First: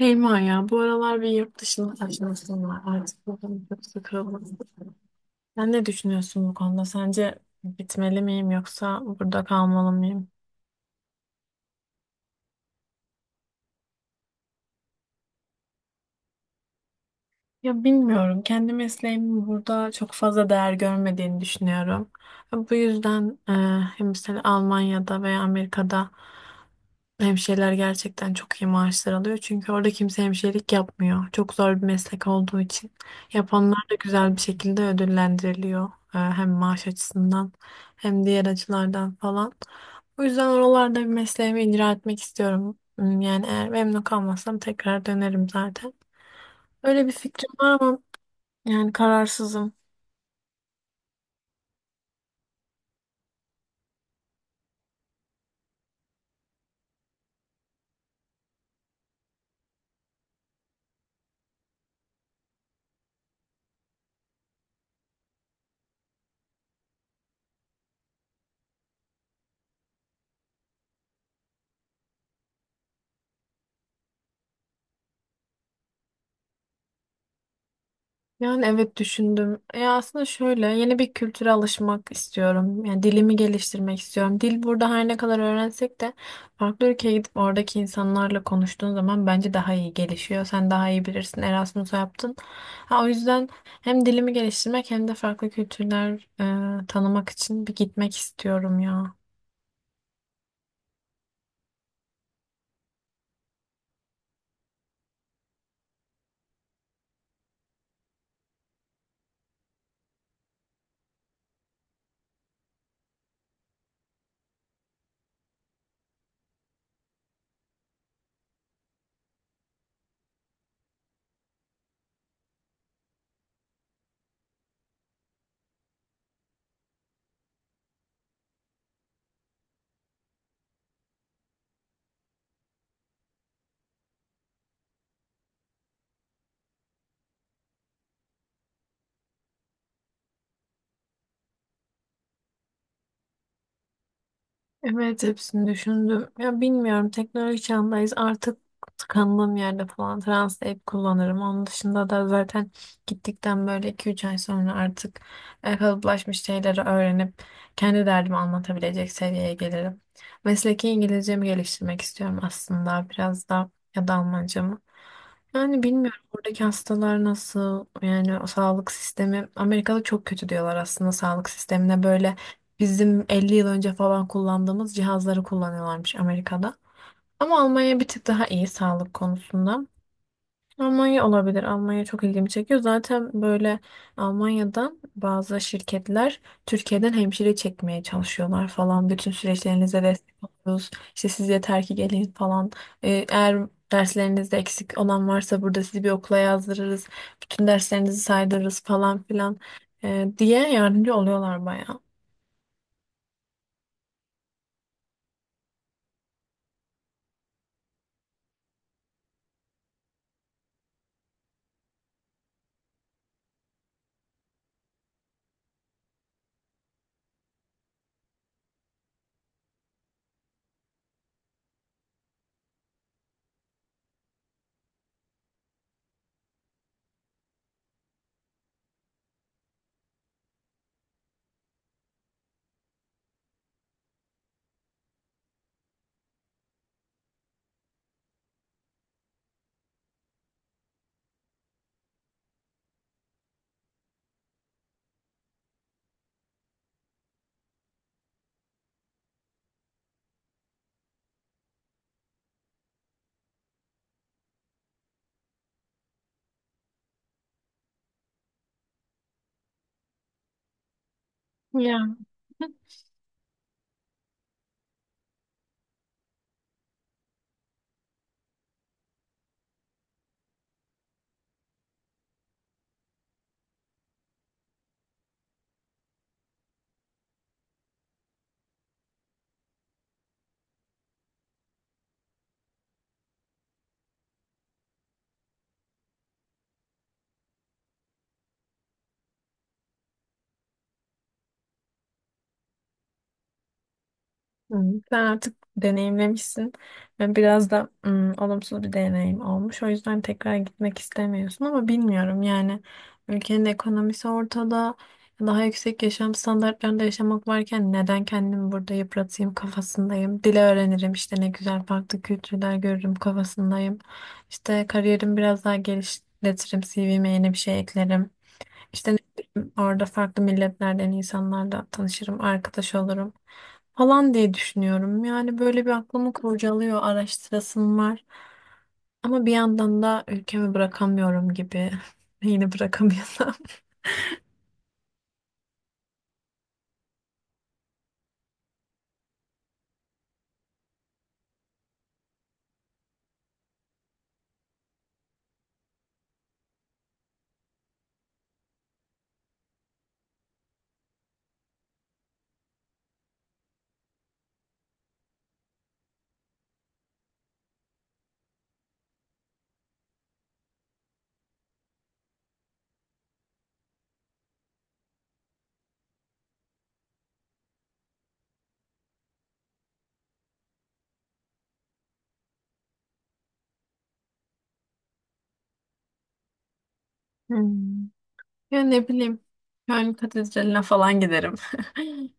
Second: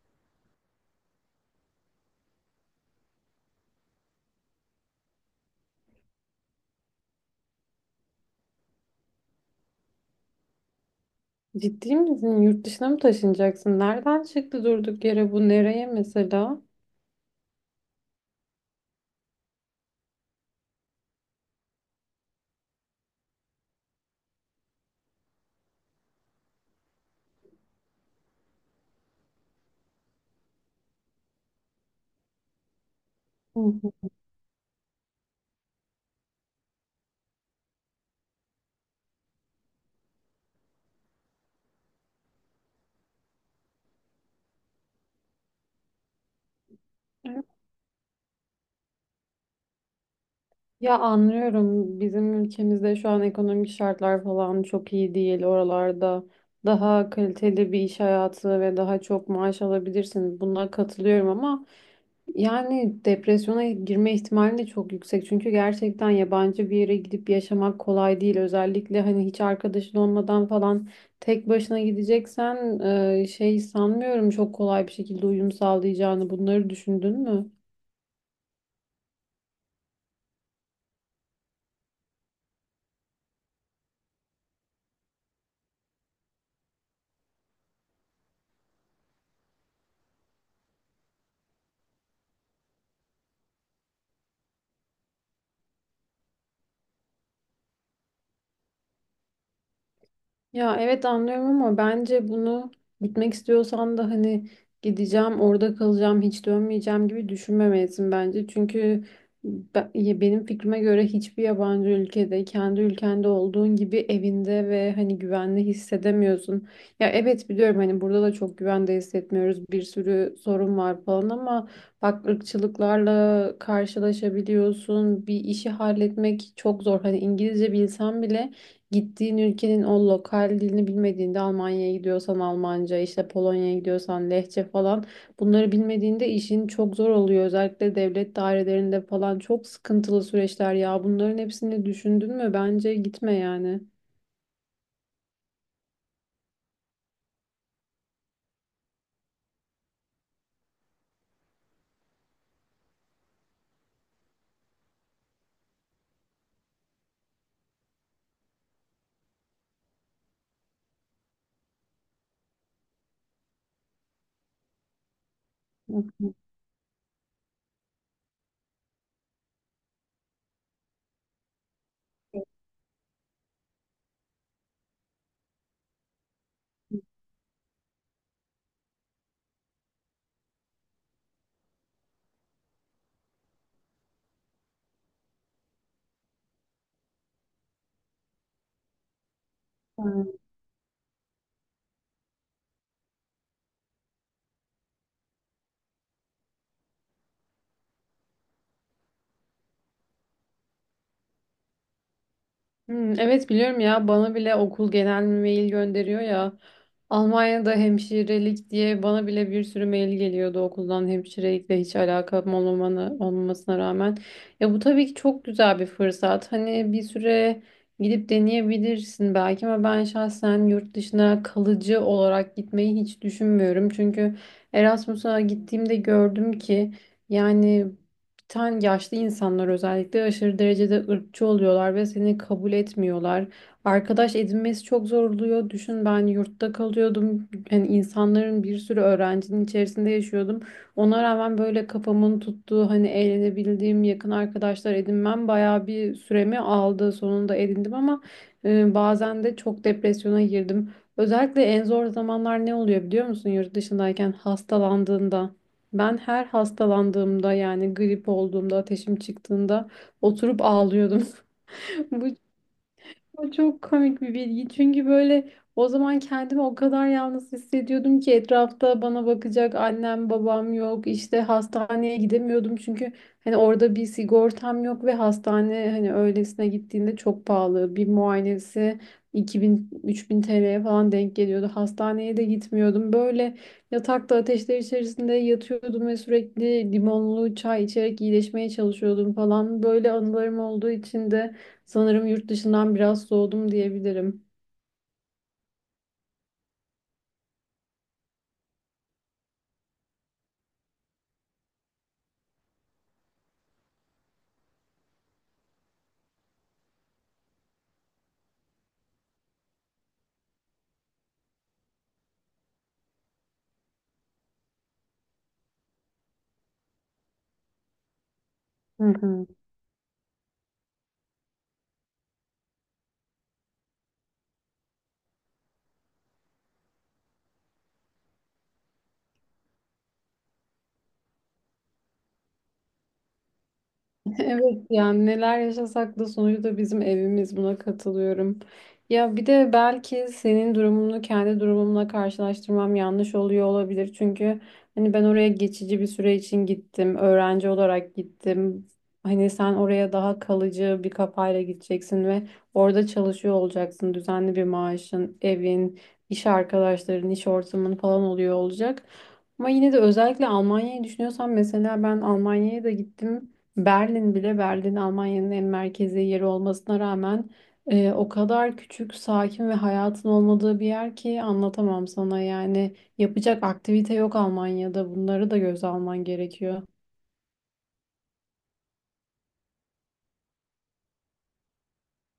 Şeyma ya bu aralar bir yurt dışına taşınasım var. Artık bakalım çok sıkıldım. Sen ne düşünüyorsun bu konuda? Sence gitmeli miyim yoksa burada kalmalı mıyım? Ciddi misin? Yurt dışına mı taşınacaksın? Nereden çıktı durduk yere bu? Nereye mesela? Ya bilmiyorum. Kendi mesleğimin burada çok fazla değer görmediğini düşünüyorum. Bu yüzden hem mesela Almanya'da veya Amerika'da hemşireler gerçekten çok iyi maaşlar alıyor. Çünkü orada kimse hemşirelik yapmıyor. Çok zor bir meslek olduğu için. Hı Yapanlar hı. da güzel bir şekilde ödüllendiriliyor. Hem maaş açısından hem diğer açılardan falan. Bu yüzden oralarda bir mesleğimi icra etmek istiyorum. Yani eğer memnun kalmazsam tekrar dönerim zaten. Öyle bir fikrim var ama yani kararsızım. Ya, anlıyorum. Bizim ülkemizde şu an ekonomik şartlar falan çok iyi değil. Oralarda daha kaliteli bir iş hayatı ve daha çok maaş alabilirsiniz. Buna katılıyorum ama yani depresyona girme ihtimali de çok yüksek. Çünkü gerçekten yabancı bir yere gidip yaşamak kolay değil. Özellikle hani hiç arkadaşın olmadan falan tek başına gideceksen sanmıyorum çok kolay bir şekilde uyum sağlayacağını. Bunları düşündün mü? Yani evet düşündüm. Aslında şöyle yeni bir kültüre alışmak istiyorum. Yani dilimi geliştirmek istiyorum. Dil burada her ne kadar öğrensek de farklı ülkeye gidip oradaki insanlarla konuştuğun zaman bence daha iyi gelişiyor. Sen daha iyi bilirsin. Erasmus'u yaptın. Ha, o yüzden hem dilimi geliştirmek hem de farklı kültürler tanımak için bir gitmek istiyorum ya. Ya evet, anlıyorum ama bence bunu, gitmek istiyorsan da hani "gideceğim, orada kalacağım, hiç dönmeyeceğim" gibi düşünmemelisin bence. Çünkü ya benim fikrime göre hiçbir yabancı ülkede kendi ülkende olduğun gibi evinde ve hani güvenli hissedemiyorsun. Ya evet, biliyorum hani burada da çok güvende hissetmiyoruz. Bir sürü sorun var falan ama bak, ırkçılıklarla karşılaşabiliyorsun. Bir işi halletmek çok zor. Hani İngilizce bilsen bile gittiğin ülkenin o lokal dilini bilmediğinde, Almanya'ya gidiyorsan Almanca, işte Polonya'ya gidiyorsan Lehçe falan, bunları bilmediğinde işin çok zor oluyor. Özellikle devlet dairelerinde falan çok sıkıntılı süreçler ya. Bunların hepsini düşündün mü? Bence gitme yani. Evet hepsini düşündüm. Ya bilmiyorum, teknoloji çağındayız artık, tıkandığım yerde falan Translate kullanırım. Onun dışında da zaten gittikten böyle 2-3 ay sonra artık kalıplaşmış şeyleri öğrenip kendi derdimi anlatabilecek seviyeye gelirim. Mesleki İngilizcemi geliştirmek istiyorum aslında biraz da, ya da Almancamı. Yani Hı bilmiyorum oradaki hastalar nasıl, yani o sağlık sistemi Amerika'da çok kötü diyorlar aslında, sağlık sistemine böyle. Bizim 50 yıl önce falan kullandığımız cihazları kullanıyorlarmış Amerika'da. Ama Almanya bir tık daha iyi sağlık konusunda. Almanya olabilir. Almanya çok ilgimi çekiyor. Zaten böyle Almanya'dan bazı şirketler Türkiye'den hemşire çekmeye çalışıyorlar falan. Bütün süreçlerinize, evet, hı. destek oluyoruz. İşte siz yeter ki gelin falan. Eğer derslerinizde eksik olan varsa burada sizi bir okula yazdırırız. Bütün derslerinizi saydırırız falan filan, diye yardımcı oluyorlar bayağı. Evet, biliyorum ya, bana bile okul genel mail gönderiyor ya. Almanya'da hemşirelik diye bana bile bir sürü mail geliyordu okuldan, hemşirelikle hiç alakam olmamanı, olmamasına rağmen. Ya bu tabii ki çok güzel bir fırsat. Hani bir süre gidip deneyebilirsin belki, ama ben şahsen yurt dışına kalıcı olarak gitmeyi hiç düşünmüyorum. Çünkü Erasmus'a gittiğimde gördüm ki yani Tan yaşlı insanlar özellikle aşırı derecede ırkçı oluyorlar ve seni kabul etmiyorlar. Arkadaş edinmesi çok zor oluyor. Düşün, ben yurtta kalıyordum. Yani insanların, bir sürü öğrencinin içerisinde yaşıyordum. Ona rağmen böyle kafamın tuttuğu, hani eğlenebildiğim yakın arkadaşlar edinmem bayağı bir süremi aldı. Sonunda edindim ama bazen de çok depresyona girdim. Özellikle en zor zamanlar ne oluyor biliyor musun yurt dışındayken? Hastalandığında? Ben her hastalandığımda, yani grip olduğumda, ateşim çıktığında oturup ağlıyordum. Bu o çok komik bir bilgi. Çünkü böyle, o zaman kendimi o kadar yalnız hissediyordum ki, etrafta bana bakacak annem babam yok. İşte hastaneye gidemiyordum çünkü hani orada bir sigortam yok ve hastane hani öylesine gittiğinde çok pahalı. Bir muayenesi 2000-3000 TL'ye falan denk geliyordu. Hastaneye de gitmiyordum. Böyle yatakta ateşler içerisinde yatıyordum ve sürekli limonlu çay içerek iyileşmeye çalışıyordum falan. Böyle anılarım olduğu için de sanırım yurt dışından biraz soğudum diyebilirim. Sen artık deneyimlemişsin ve biraz da olumsuz bir deneyim olmuş. O yüzden tekrar gitmek istemiyorsun ama bilmiyorum, yani ülkenin ekonomisi ortada. Daha yüksek yaşam standartlarında yaşamak varken neden kendimi burada yıpratayım kafasındayım. Dil öğrenirim işte, ne güzel, farklı kültürler görürüm kafasındayım. İşte kariyerimi biraz daha geliştiririm. CV'me yeni bir şey eklerim. Hı İşte ne hı. bileyim, orada farklı milletlerden insanlarla tanışırım, arkadaş olurum falan diye düşünüyorum. Yani böyle bir aklımı kurcalıyor, araştırasım var. Ama bir yandan da ülkemi bırakamıyorum gibi. Yine bırakamıyorum. Evet, yani neler yaşasak da sonucu da bizim evimiz, buna katılıyorum. Ya bir de belki senin durumunu kendi durumumla karşılaştırmam yanlış oluyor olabilir. Çünkü hani ben oraya geçici bir süre için gittim. Öğrenci olarak gittim. Hani sen oraya daha kalıcı bir kafayla gideceksin ve orada çalışıyor olacaksın. Düzenli bir maaşın, evin, iş arkadaşların, iş ortamın falan oluyor olacak. Ama yine de, özellikle Almanya'yı düşünüyorsan, mesela ben Almanya'ya da gittim. Berlin, Almanya'nın en merkezi yeri olmasına rağmen o kadar küçük, sakin ve hayatın olmadığı bir yer ki anlatamam sana. Yani yapacak aktivite yok Almanya'da. Bunları da göze alman gerekiyor. Hmm. Ya ne bileyim, Köln Katedrali'ne falan giderim.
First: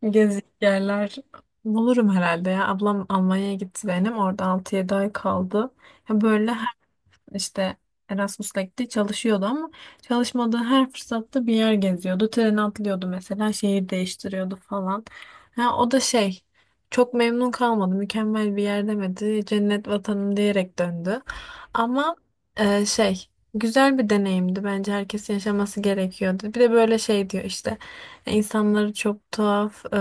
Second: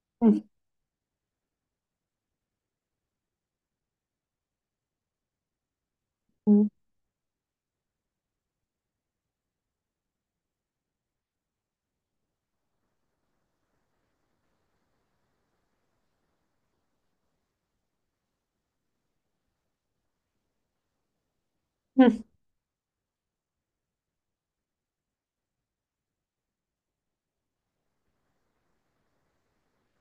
Hı Gezecek yerler bulurum herhalde ya. Ablam Almanya'ya gitti benim. Orada 6-7 ay kaldı. Ya böyle hı. işte Erasmus'la gitti, çalışıyordu ama çalışmadığı her fırsatta bir yer geziyordu. Trene atlıyordu mesela, şehir değiştiriyordu falan. Ha, o da şey çok memnun kalmadı, mükemmel bir yer demedi, cennet vatanım diyerek döndü. Ama şey güzel bir deneyimdi, bence herkesin yaşaması gerekiyordu. Bir de böyle şey diyor işte, insanları çok tuhaf,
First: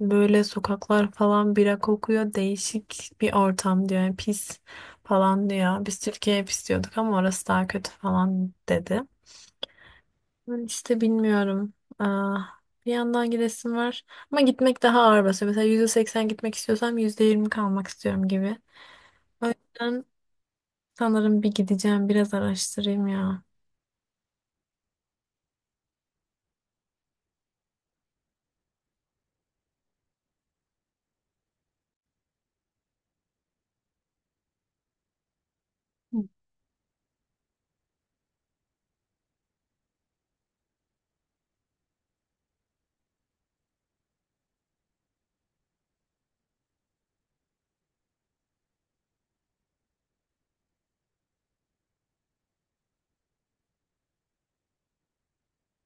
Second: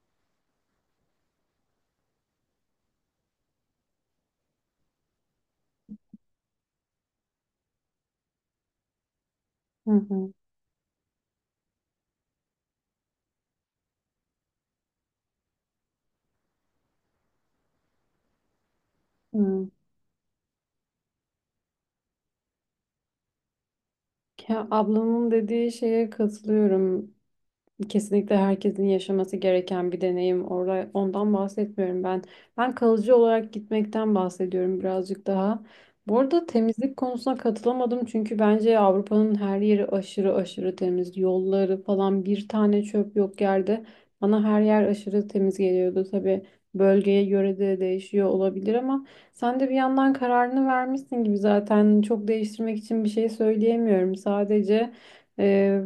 böyle sokaklar falan bira kokuyor, değişik bir ortam diyor, yani pis falan diyor. Biz Türkiye hep istiyorduk ama orası daha kötü falan dedi. Hı hı. Ben işte bilmiyorum. Aa, bir yandan gidesim var. Ama gitmek daha ağır basıyor. Mesela %80 gitmek istiyorsam %20 kalmak istiyorum gibi. O Hı. yüzden sanırım bir gideceğim, biraz araştırayım ya. Ya, ablamın dediği şeye katılıyorum. Kesinlikle herkesin yaşaması gereken bir deneyim. Orada, ondan bahsetmiyorum ben. Ben kalıcı olarak gitmekten bahsediyorum birazcık daha. Bu arada temizlik konusuna katılamadım, çünkü bence Avrupa'nın her yeri aşırı aşırı temiz. Yolları falan, bir tane çöp yok yerde. Bana her yer aşırı temiz geliyordu. Tabii bölgeye göre de değişiyor olabilir ama sen de bir yandan kararını vermişsin gibi, zaten çok değiştirmek için bir şey söyleyemiyorum. Sadece e,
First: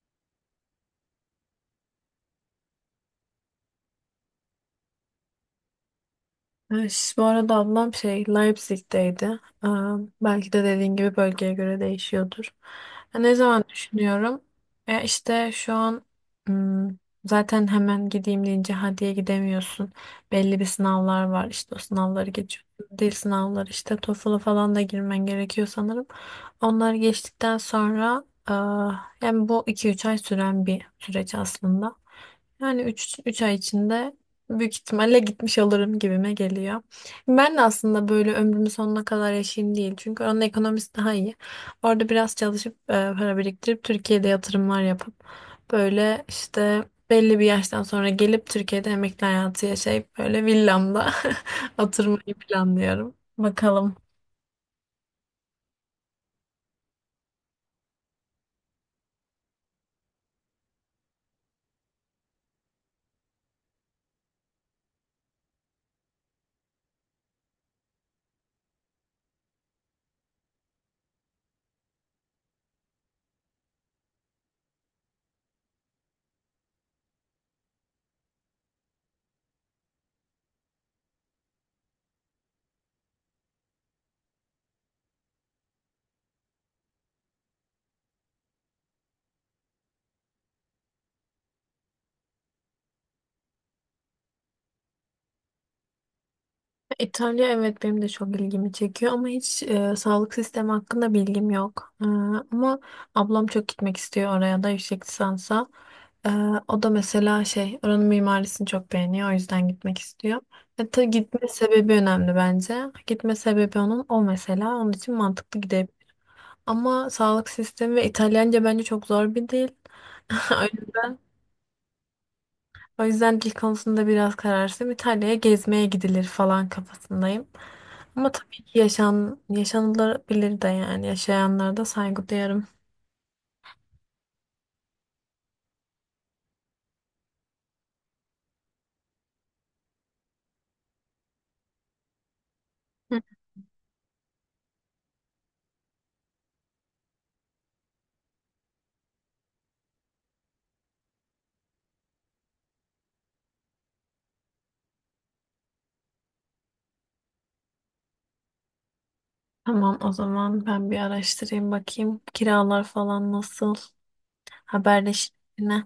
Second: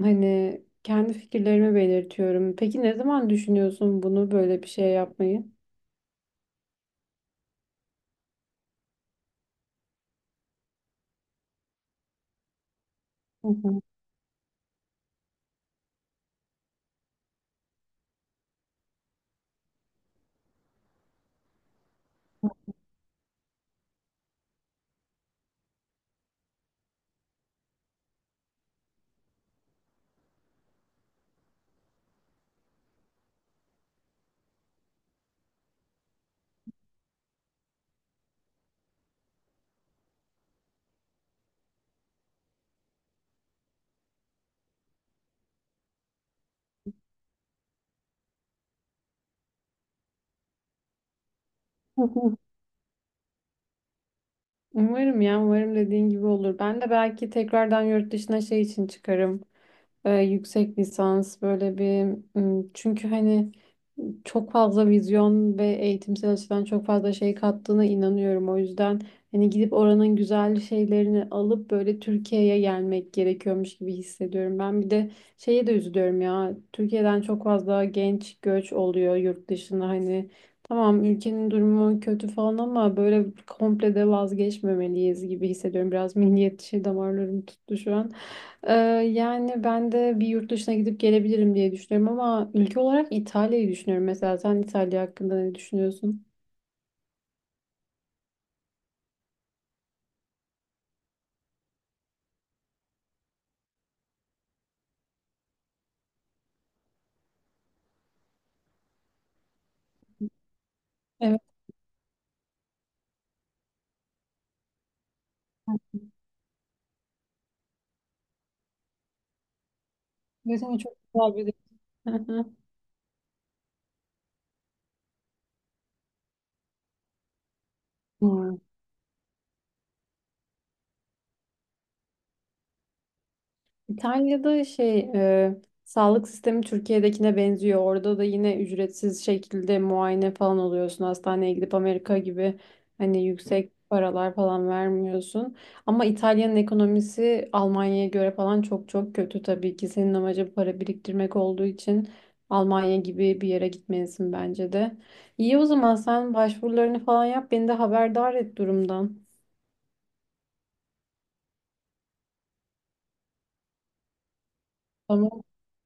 hani kendi fikirlerimi belirtiyorum. Peki, ne zaman düşünüyorsun bunu, böyle bir şey yapmayı? Bu arada ablam şey Leipzig'teydi. Belki de dediğin gibi bölgeye göre değişiyordur. Ya, ne Hı zaman hı. düşünüyorum? Ya işte şu an, hmm, zaten hemen gideyim deyince hadiye gidemiyorsun. Belli bir sınavlar var. İşte o sınavları geçiyor. Dil sınavları işte TOEFL'a falan da girmen gerekiyor sanırım. Onları geçtikten sonra, yani bu 2-3 ay süren bir süreç aslında. Yani üç ay içinde büyük ihtimalle gitmiş olurum gibime geliyor. Ben de aslında böyle ömrümün sonuna kadar yaşayayım değil. Çünkü onun ekonomisi daha iyi. Orada biraz çalışıp para biriktirip Türkiye'de yatırımlar yapıp böyle işte belli bir yaştan sonra gelip Türkiye'de emekli hayatı yaşayıp böyle villamda oturmayı planlıyorum. Bakalım. Umarım ya, umarım dediğin gibi olur. Ben de belki tekrardan yurt dışına şey için çıkarım. Yüksek lisans böyle bir, çünkü hani çok fazla vizyon ve eğitimsel açıdan çok fazla şey kattığına inanıyorum. O yüzden hani gidip oranın güzel şeylerini alıp böyle Türkiye'ye gelmek gerekiyormuş gibi hissediyorum. Ben bir de şeye de üzülüyorum ya. Türkiye'den çok fazla genç göç oluyor yurt dışına hani. Tamam, ülkenin durumu kötü falan ama böyle komple de vazgeçmemeliyiz gibi hissediyorum. Biraz milliyetçi damarlarım tuttu şu an. Ee, yani ben de bir yurt dışına gidip gelebilirim diye düşünüyorum ama ülke olarak İtalya'yı düşünüyorum mesela. Sen İtalya hakkında ne düşünüyorsun? İtalya, evet, benim de çok ilgimi çekiyor ama hiç sağlık sistemi hakkında bilgim yok. Ama ablam çok gitmek istiyor oraya da, yüksek lisansa. E, O da mesela şey oranın mimarisini çok beğeniyor, o yüzden gitmek istiyor. Tabii Evet, gitme sebebi önemli bence. Gitme sebebi onun, o mesela onun için mantıklı gidebilir. Ama sağlık sistemi ve İtalyanca bence çok zor bir dil. O evet ama çok yüzden, güzel bir o yüzden dil konusunda biraz kararsızım. İtalya'ya gezmeye gidilir falan kafasındayım. Hı Ama tabii hı. ki yaşan, yaşanılabilir de, yani yaşayanlara da saygı duyarım. İtalya'da sağlık sistemi Türkiye'dekine benziyor. Orada da yine ücretsiz şekilde muayene falan oluyorsun. Hastaneye gidip Amerika gibi Hı. hani yüksek paralar falan vermiyorsun. Ama İtalya'nın ekonomisi Almanya'ya göre falan çok çok kötü tabii ki. Senin amacın para biriktirmek olduğu için Almanya gibi bir yere gitmelisin bence de. İyi, o zaman sen başvurularını falan yap. Beni de haberdar et durumdan. Tamam, o zaman ben bir araştırayım, bakayım. Kiralar falan nasıl? Tamam, Haberleşelim yine.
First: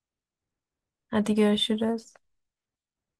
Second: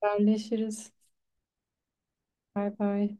haberleşiriz. Hadi, görüşürüz. Bay bay.